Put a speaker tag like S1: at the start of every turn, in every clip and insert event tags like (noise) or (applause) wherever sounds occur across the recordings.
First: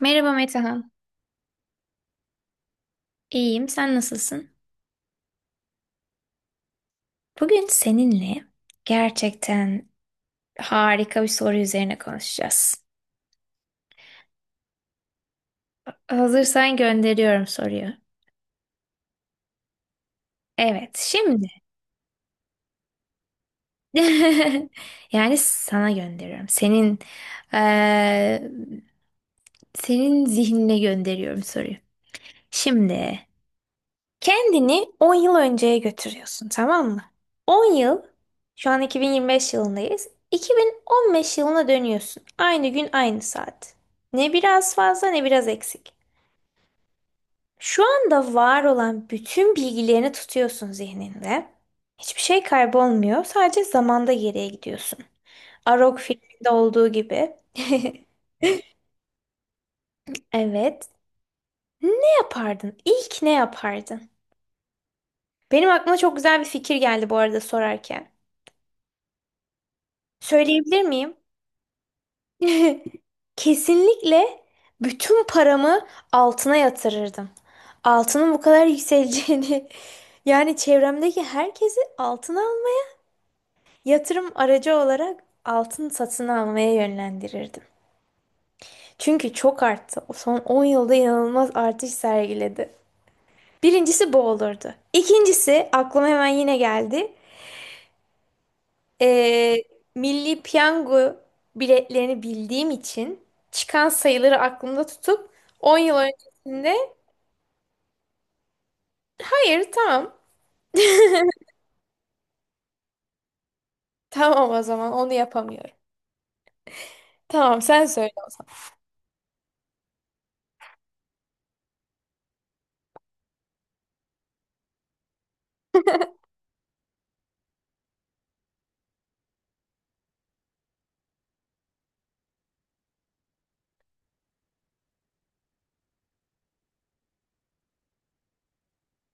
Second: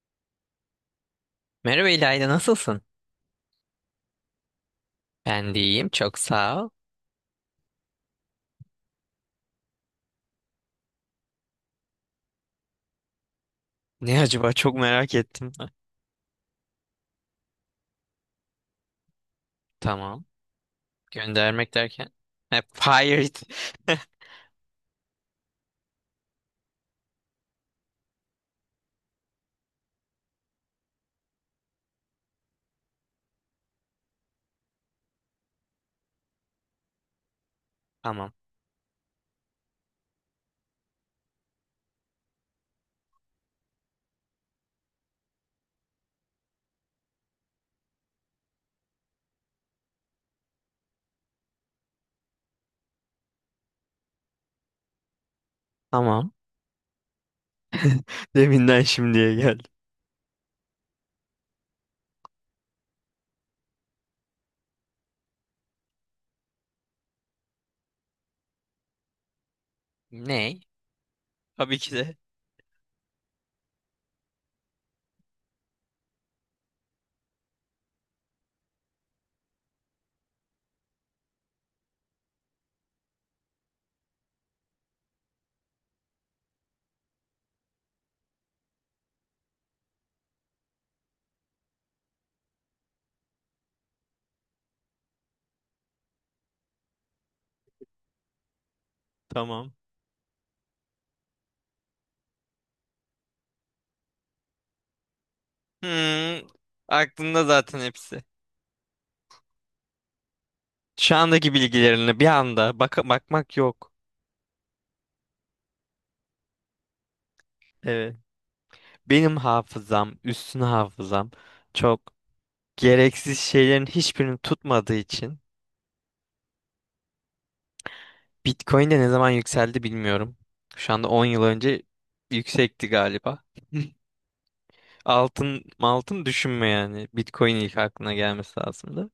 S1: Merhaba Metehan.
S2: Merhaba İlayda, nasılsın?
S1: İyiyim, sen nasılsın?
S2: Ben de iyiyim, çok sağ ol.
S1: Bugün seninle gerçekten harika bir soru üzerine konuşacağız.
S2: Ne acaba, çok merak ettim. Ha.
S1: Hazırsan gönderiyorum soruyu.
S2: Tamam.
S1: Evet, şimdi.
S2: Göndermek derken? Ha, fired. (laughs)
S1: (laughs) Yani sana gönderiyorum. Senin eee, senin zihnine gönderiyorum soruyu. Şimdi kendini 10 yıl önceye götürüyorsun, tamam mı? 10 yıl,
S2: Tamam.
S1: şu an 2025 yılındayız. 2015 yılına dönüyorsun. Aynı gün aynı saat. Ne biraz fazla ne biraz eksik. Şu anda var olan bütün bilgilerini tutuyorsun zihninde. Hiçbir şey kaybolmuyor. Sadece zamanda geriye gidiyorsun. Arog
S2: Tamam.
S1: filminde olduğu gibi. (laughs)
S2: (laughs) Deminden şimdiye geldi.
S1: Evet. Ne yapardın? İlk ne yapardın? Benim aklıma çok güzel bir fikir geldi bu arada sorarken.
S2: Ne?
S1: Söyleyebilir miyim?
S2: Tabii ki de.
S1: (laughs) Kesinlikle bütün paramı altına yatırırdım. Altının bu kadar yükseleceğini (laughs) yani çevremdeki herkesi altına al, yatırım aracı olarak altın satın almaya yönlendirirdim. Çünkü çok arttı. O son 10 yılda inanılmaz artış sergiledi. Birincisi bu olurdu. İkincisi aklıma hemen yine geldi. Ee,
S2: Tamam.
S1: Milli Piyango biletlerini bildiğim için çıkan sayıları aklımda tutup 10 yıl
S2: Hmm,
S1: öncesinde
S2: aklımda zaten hepsi.
S1: hayır tamam,
S2: Şu andaki bilgilerine bir anda bakmak yok.
S1: tamam o zaman onu yapamıyorum. Tamam sen söyle
S2: Evet.
S1: o zaman.
S2: Benim hafızam, üstün hafızam çok gereksiz şeylerin hiçbirini tutmadığı için Bitcoin de ne zaman yükseldi bilmiyorum. Şu anda 10 yıl önce yüksekti galiba. (laughs) Altın, altın düşünme yani. Bitcoin ilk aklına gelmesi lazımdı.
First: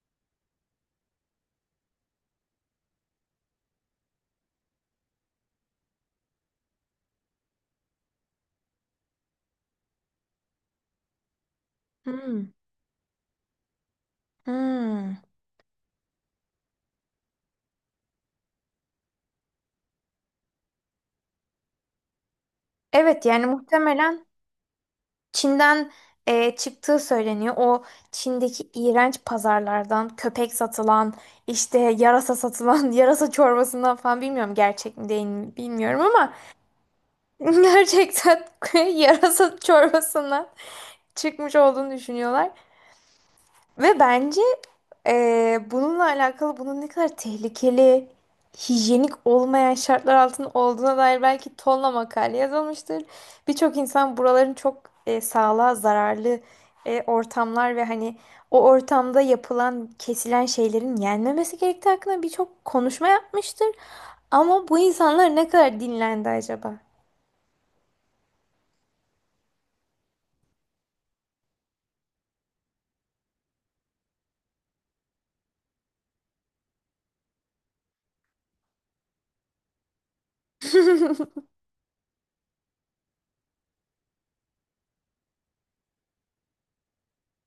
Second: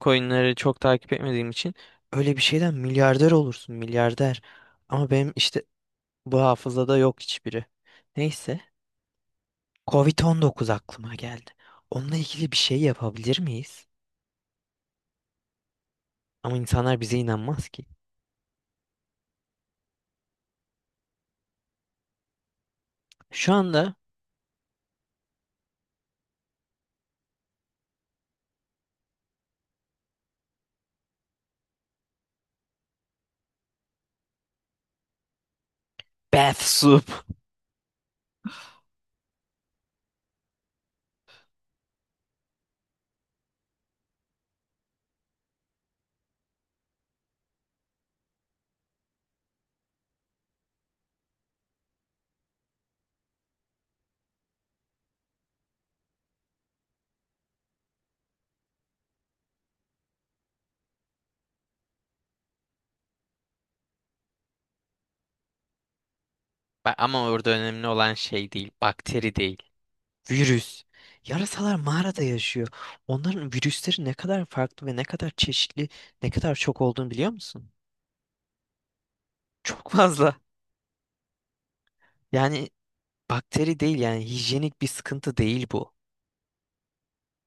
S2: Coinleri çok takip etmediğim için öyle bir şeyden milyarder olursun, milyarder. Ama benim işte bu hafızada yok hiçbiri. Neyse, covid dokuz aklıma geldi. Onunla
S1: Hmm,
S2: ilgili bir şey yapabilir miyiz?
S1: hmm.
S2: Ama insanlar bize inanmaz ki.
S1: Evet yani
S2: Şu anda
S1: muhtemelen Çin'den çıktığı söyleniyor. O Çin'deki iğrenç pazarlardan köpek satılan, işte yarasa satılan (laughs) yarasa çorbasından falan, bilmiyorum gerçek mi değil mi bilmiyorum ama
S2: bath soup.
S1: (laughs) gerçekten (laughs) yarasa çorbasından çıkmış olduğunu düşünüyorlar. Ve bence bununla alakalı bunun ne kadar tehlikeli, hijyenik olmayan şartlar altında olduğuna dair belki tonla makale yazılmıştır. Birçok insan buraların çok sağlığa zararlı ortamlar ve hani o ortamda yapılan, kesilen şeylerin yenmemesi gerektiği hakkında birçok konuşma yapmıştır. Ama bu insanlar ne kadar dinlendi acaba?
S2: Ama orada önemli olan şey değil, bakteri değil. Virüs. Yarasalar mağarada yaşıyor. Onların virüsleri ne kadar farklı ve ne kadar çeşitli, ne kadar çok olduğunu biliyor musun? Çok fazla.
S1: (laughs)
S2: Yani bakteri değil, yani hijyenik bir sıkıntı değil bu.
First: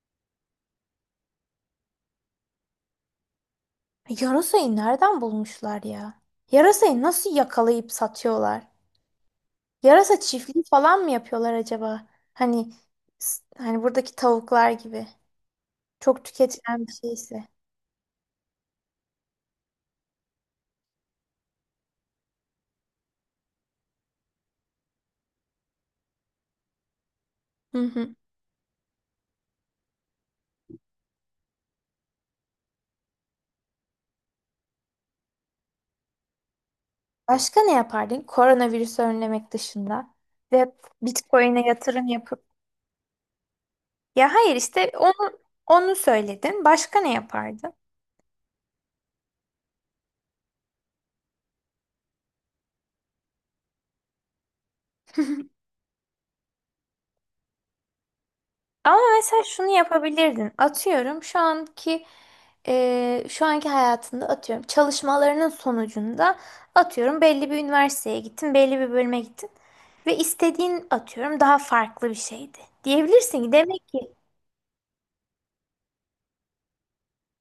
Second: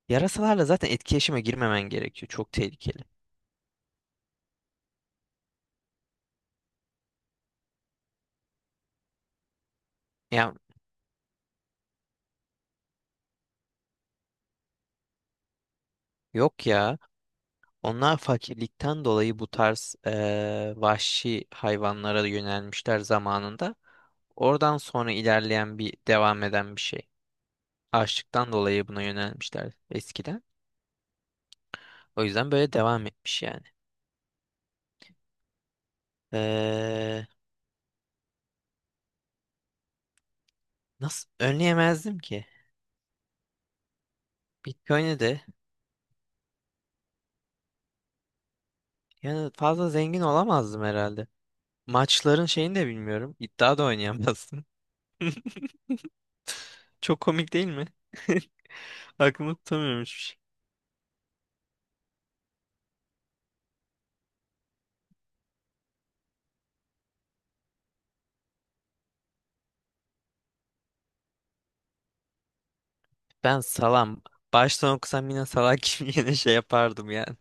S2: Yarasalarla zaten etkileşime girmemen gerekiyor. Çok tehlikeli.
S1: Yarasayı nereden bulmuşlar ya? Yarasayı nasıl yakalayıp satıyorlar? Yarasa
S2: Ya
S1: çiftliği falan mı yapıyorlar acaba? Hani hani buradaki tavuklar gibi. Çok
S2: yok
S1: tüketilen bir
S2: ya.
S1: şeyse.
S2: Onlar fakirlikten dolayı bu tarz vahşi hayvanlara yönelmişler zamanında. Oradan sonra ilerleyen bir devam eden bir şey.
S1: Hı hı.
S2: Açlıktan dolayı buna yönelmişler eskiden. O yüzden böyle devam etmiş yani. Ee,
S1: Başka ne yapardın? Koronavirüsü önlemek dışında ve
S2: nasıl
S1: Bitcoin'e yatırım
S2: önleyemezdim
S1: yapıp.
S2: ki?
S1: Ya hayır işte
S2: Bitcoin'e
S1: onu,
S2: de
S1: onu söyledin. Başka ne yapardın?
S2: yani fazla zengin olamazdım herhalde. Maçların şeyini de bilmiyorum. İddia da oynayamazdım. (laughs) Çok komik değil mi? (laughs)
S1: Ama mesela
S2: Aklımı
S1: şunu
S2: tutamıyorum hiçbir şey.
S1: yapabilirdin. Atıyorum şu anki şu anki hayatında, atıyorum çalışmalarının sonucunda atıyorum belli bir üniversiteye gittin, belli bir bölüme gittin ve istediğin atıyorum daha farklı bir şeydi. Diyebilirsin ki
S2: Ben
S1: demek ki,
S2: salam. Baştan okusam yine salak gibi (laughs) yine şey yapardım yani.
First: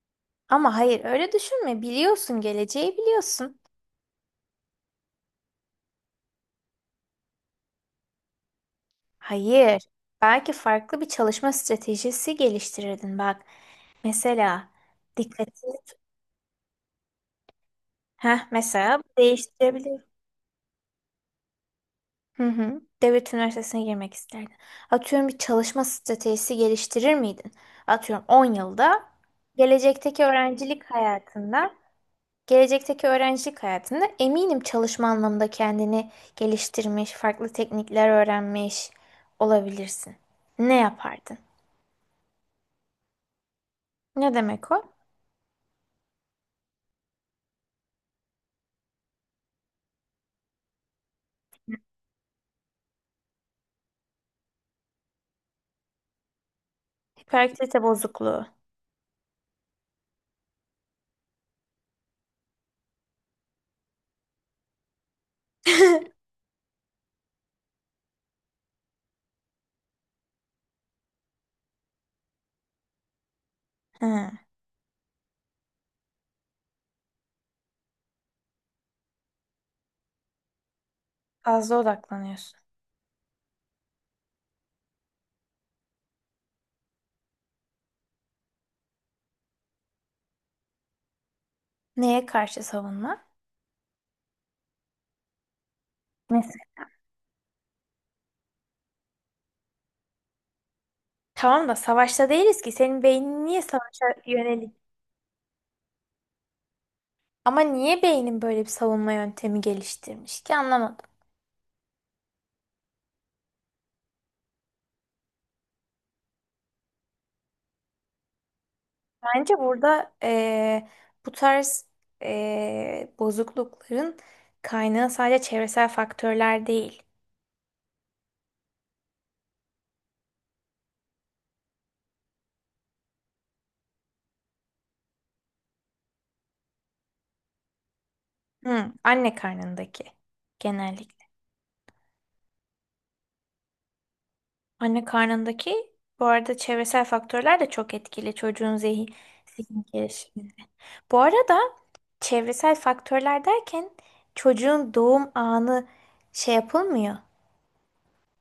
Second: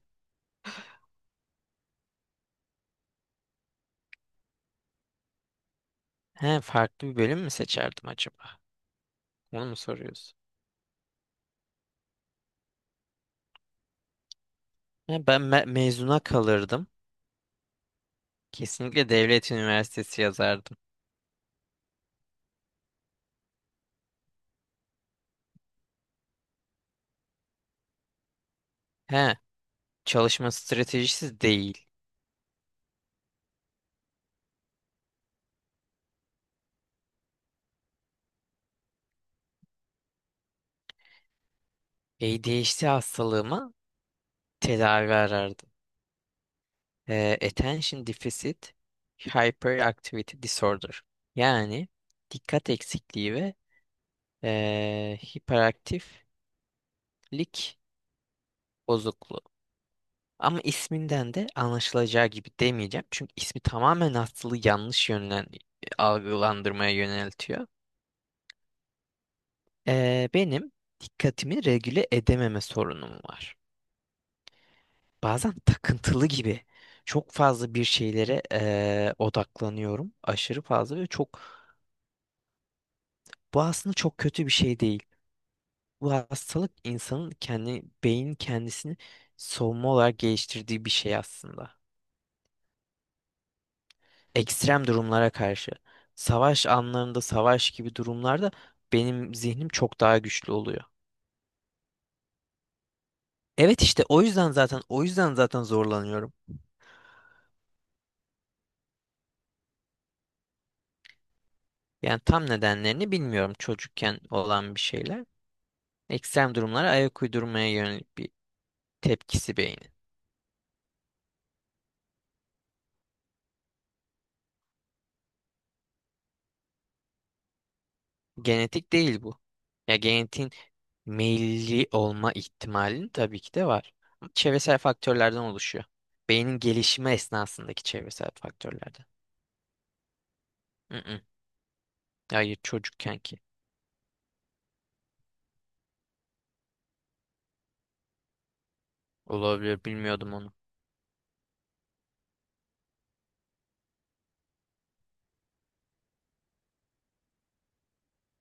S1: ama hayır öyle düşünme. Biliyorsun, geleceği biliyorsun.
S2: He, farklı bir bölüm mü seçerdim acaba? Onu mu
S1: Hayır.
S2: soruyorsun?
S1: Belki farklı bir çalışma stratejisi geliştirirdin bak. Mesela
S2: He, ben
S1: dikkatini
S2: mezuna kalırdım.
S1: heh, mesela
S2: Kesinlikle devlet
S1: değiştirebilir.
S2: üniversitesi yazardım.
S1: Hı hı. Devlet üniversitesine girmek isterdin. Atıyorum bir çalışma stratejisi geliştirir miydin? Atıyorum 10 yılda,
S2: He,
S1: gelecekteki
S2: çalışma
S1: öğrencilik
S2: stratejisi
S1: hayatında,
S2: değil.
S1: gelecekteki öğrencilik hayatında eminim çalışma anlamında kendini geliştirmiş, farklı teknikler öğrenmiş olabilirsin. Ne yapardın?
S2: ADHD hastalığıma
S1: Ne demek o?
S2: tedavi arardım. Attention Deficit Hyperactivity Disorder. Yani dikkat eksikliği ve hiperaktiflik
S1: Hiperaktivite bozukluğu.
S2: bozukluğu. Ama isminden de anlaşılacağı gibi demeyeceğim. Çünkü ismi tamamen hastalığı yanlış yönden
S1: (laughs)
S2: algılandırmaya yöneltiyor. Benim dikkatimi regüle edememe sorunum var.
S1: Hı,
S2: Bazen takıntılı gibi çok fazla bir şeylere odaklanıyorum. Aşırı fazla ve çok,
S1: fazla odaklanıyorsun.
S2: bu aslında çok kötü bir şey değil. Bu hastalık insanın kendi kendisini savunma olarak geliştirdiği bir şey aslında.
S1: Neye karşı savunma?
S2: Ekstrem durumlara karşı, savaş
S1: Mesela.
S2: anlarında, savaş gibi durumlarda benim zihnim çok daha güçlü oluyor.
S1: Tamam da savaşta değiliz ki. Senin beynin niye
S2: Evet işte
S1: savaşa
S2: o yüzden
S1: yönelik,
S2: zaten o yüzden zaten zorlanıyorum.
S1: ama niye beynin böyle bir savunma yöntemi geliştirmiş ki anlamadım.
S2: Yani tam nedenlerini bilmiyorum, çocukken olan bir şeyler, ekstrem durumlara ayak uydurmaya yönelik bir
S1: Bence
S2: tepkisi beynin.
S1: burada bu tarz bozuklukların kaynağı sadece çevresel faktörler değil.
S2: Genetik değil bu. Ya genetiğin meyilli olma ihtimalin tabii ki de var. Ama çevresel faktörlerden oluşuyor. Beynin gelişimi esnasındaki çevresel
S1: Hı,
S2: faktörlerden.
S1: anne karnındaki
S2: Mm-mm.
S1: genellikle.
S2: Hayır çocukken ki.
S1: Anne karnındaki, bu arada çevresel faktörler de çok etkili çocuğun zihin, zihin
S2: Olabilir, bilmiyordum
S1: gelişiminde.
S2: onu.
S1: Bu arada çevresel faktörler derken çocuğun doğum anı şey yapılmıyor.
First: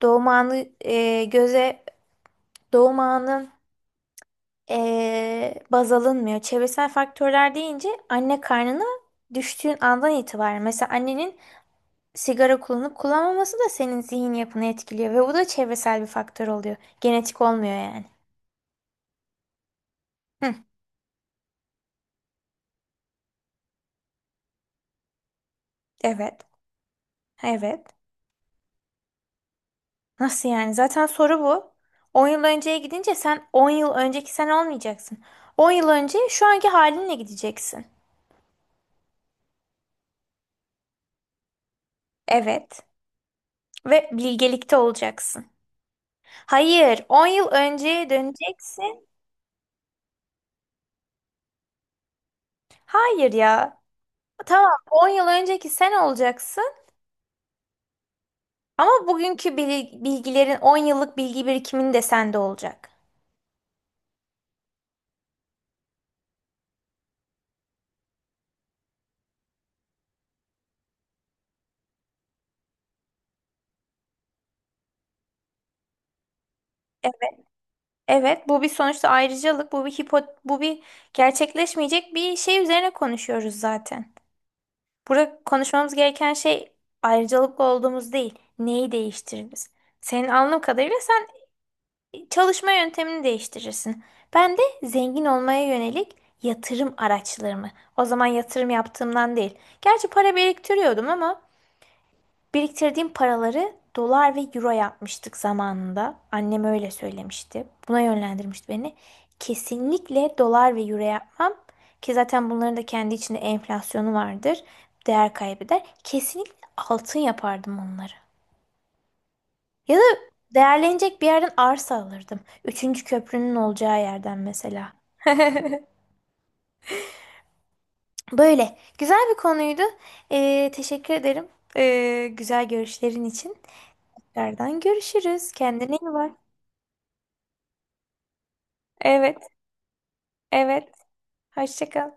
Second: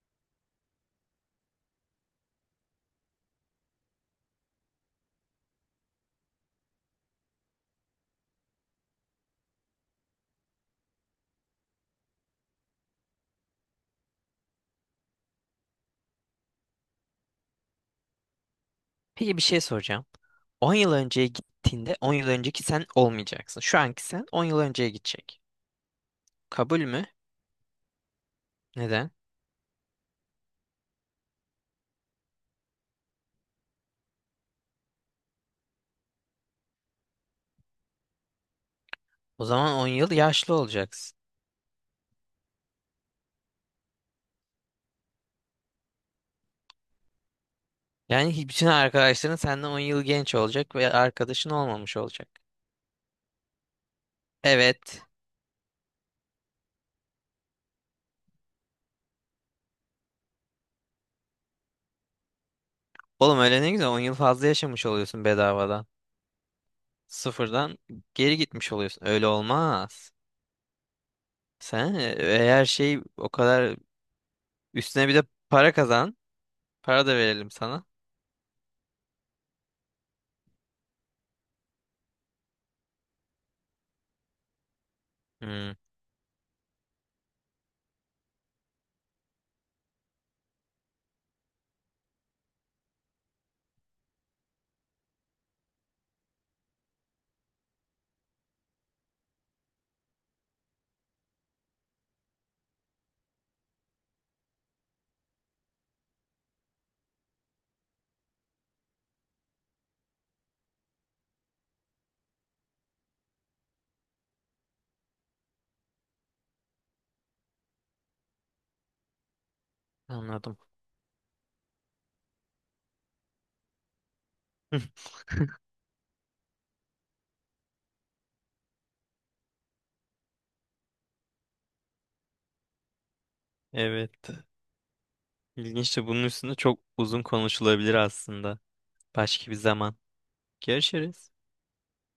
S1: Doğum anı göze, doğum anı baz alınmıyor. Çevresel faktörler deyince anne karnına düştüğün andan itibaren, mesela annenin sigara kullanıp kullanmaması da senin zihin yapını etkiliyor ve bu da çevresel bir faktör oluyor. Genetik olmuyor yani.
S2: Peki bir şey soracağım.
S1: Hı,
S2: 10 yıl önceye gittiğinde 10 yıl önceki sen olmayacaksın. Şu anki sen 10 yıl önceye gidecek.
S1: evet.
S2: Kabul mü?
S1: Evet.
S2: Neden?
S1: Nasıl yani? Zaten soru bu. On yıl önceye gidince sen 10 yıl önceki sen olmayacaksın. On yıl önce şu anki halinle gideceksin.
S2: O zaman on yıl yaşlı olacaksın.
S1: Evet. Ve bilgelikte olacaksın. Hayır, 10 yıl önceye
S2: Yani bütün
S1: döneceksin.
S2: arkadaşların senden 10 yıl genç olacak ve arkadaşın olmamış olacak.
S1: Hayır ya. Tamam,
S2: Evet.
S1: on yıl önceki sen olacaksın ama bugünkü bilgilerin, 10 yıllık bilgi birikimin de sende olacak.
S2: Oğlum öyle ne güzel, 10 yıl fazla yaşamış oluyorsun bedavadan. Sıfırdan geri gitmiş oluyorsun. Öyle olmaz. Sen eğer şey o kadar, üstüne bir de para kazan. Para da
S1: Evet,
S2: verelim sana.
S1: evet, bu bir sonuçta ayrıcalık, bu bir hipo, bu bir gerçekleşmeyecek bir şey üzerine konuşuyoruz zaten. Burada
S2: Hmm,
S1: konuşmamız gereken şey ayrıcalıklı olduğumuz değil, neyi değiştiririz. Senin anladığım kadarıyla sen çalışma yöntemini değiştirirsin. Ben de zengin olmaya yönelik yatırım araçlarımı. O zaman yatırım yaptığımdan değil. Gerçi para biriktiriyordum ama biriktirdiğim paraları dolar ve euro yapmıştık zamanında. Annem öyle söylemişti. Buna yönlendirmişti beni. Kesinlikle dolar ve euro yapmam. Ki zaten bunların da kendi içinde enflasyonu vardır. Değer kaybeder. Kesinlikle altın yapardım onları. Ya da
S2: anladım.
S1: değerlenecek bir yerden arsa alırdım. Üçüncü köprünün olacağı yerden mesela.
S2: (laughs)
S1: (laughs) Böyle. Güzel bir konuydu. Teşekkür ederim. Güzel görüşlerin için.
S2: Evet.
S1: Tekrardan görüşürüz. Kendine
S2: İlginç de,
S1: iyi
S2: bunun
S1: bak.
S2: üstünde çok uzun konuşulabilir aslında.
S1: Evet,
S2: Başka bir zaman.
S1: evet.
S2: Görüşürüz.
S1: Hoşça kal.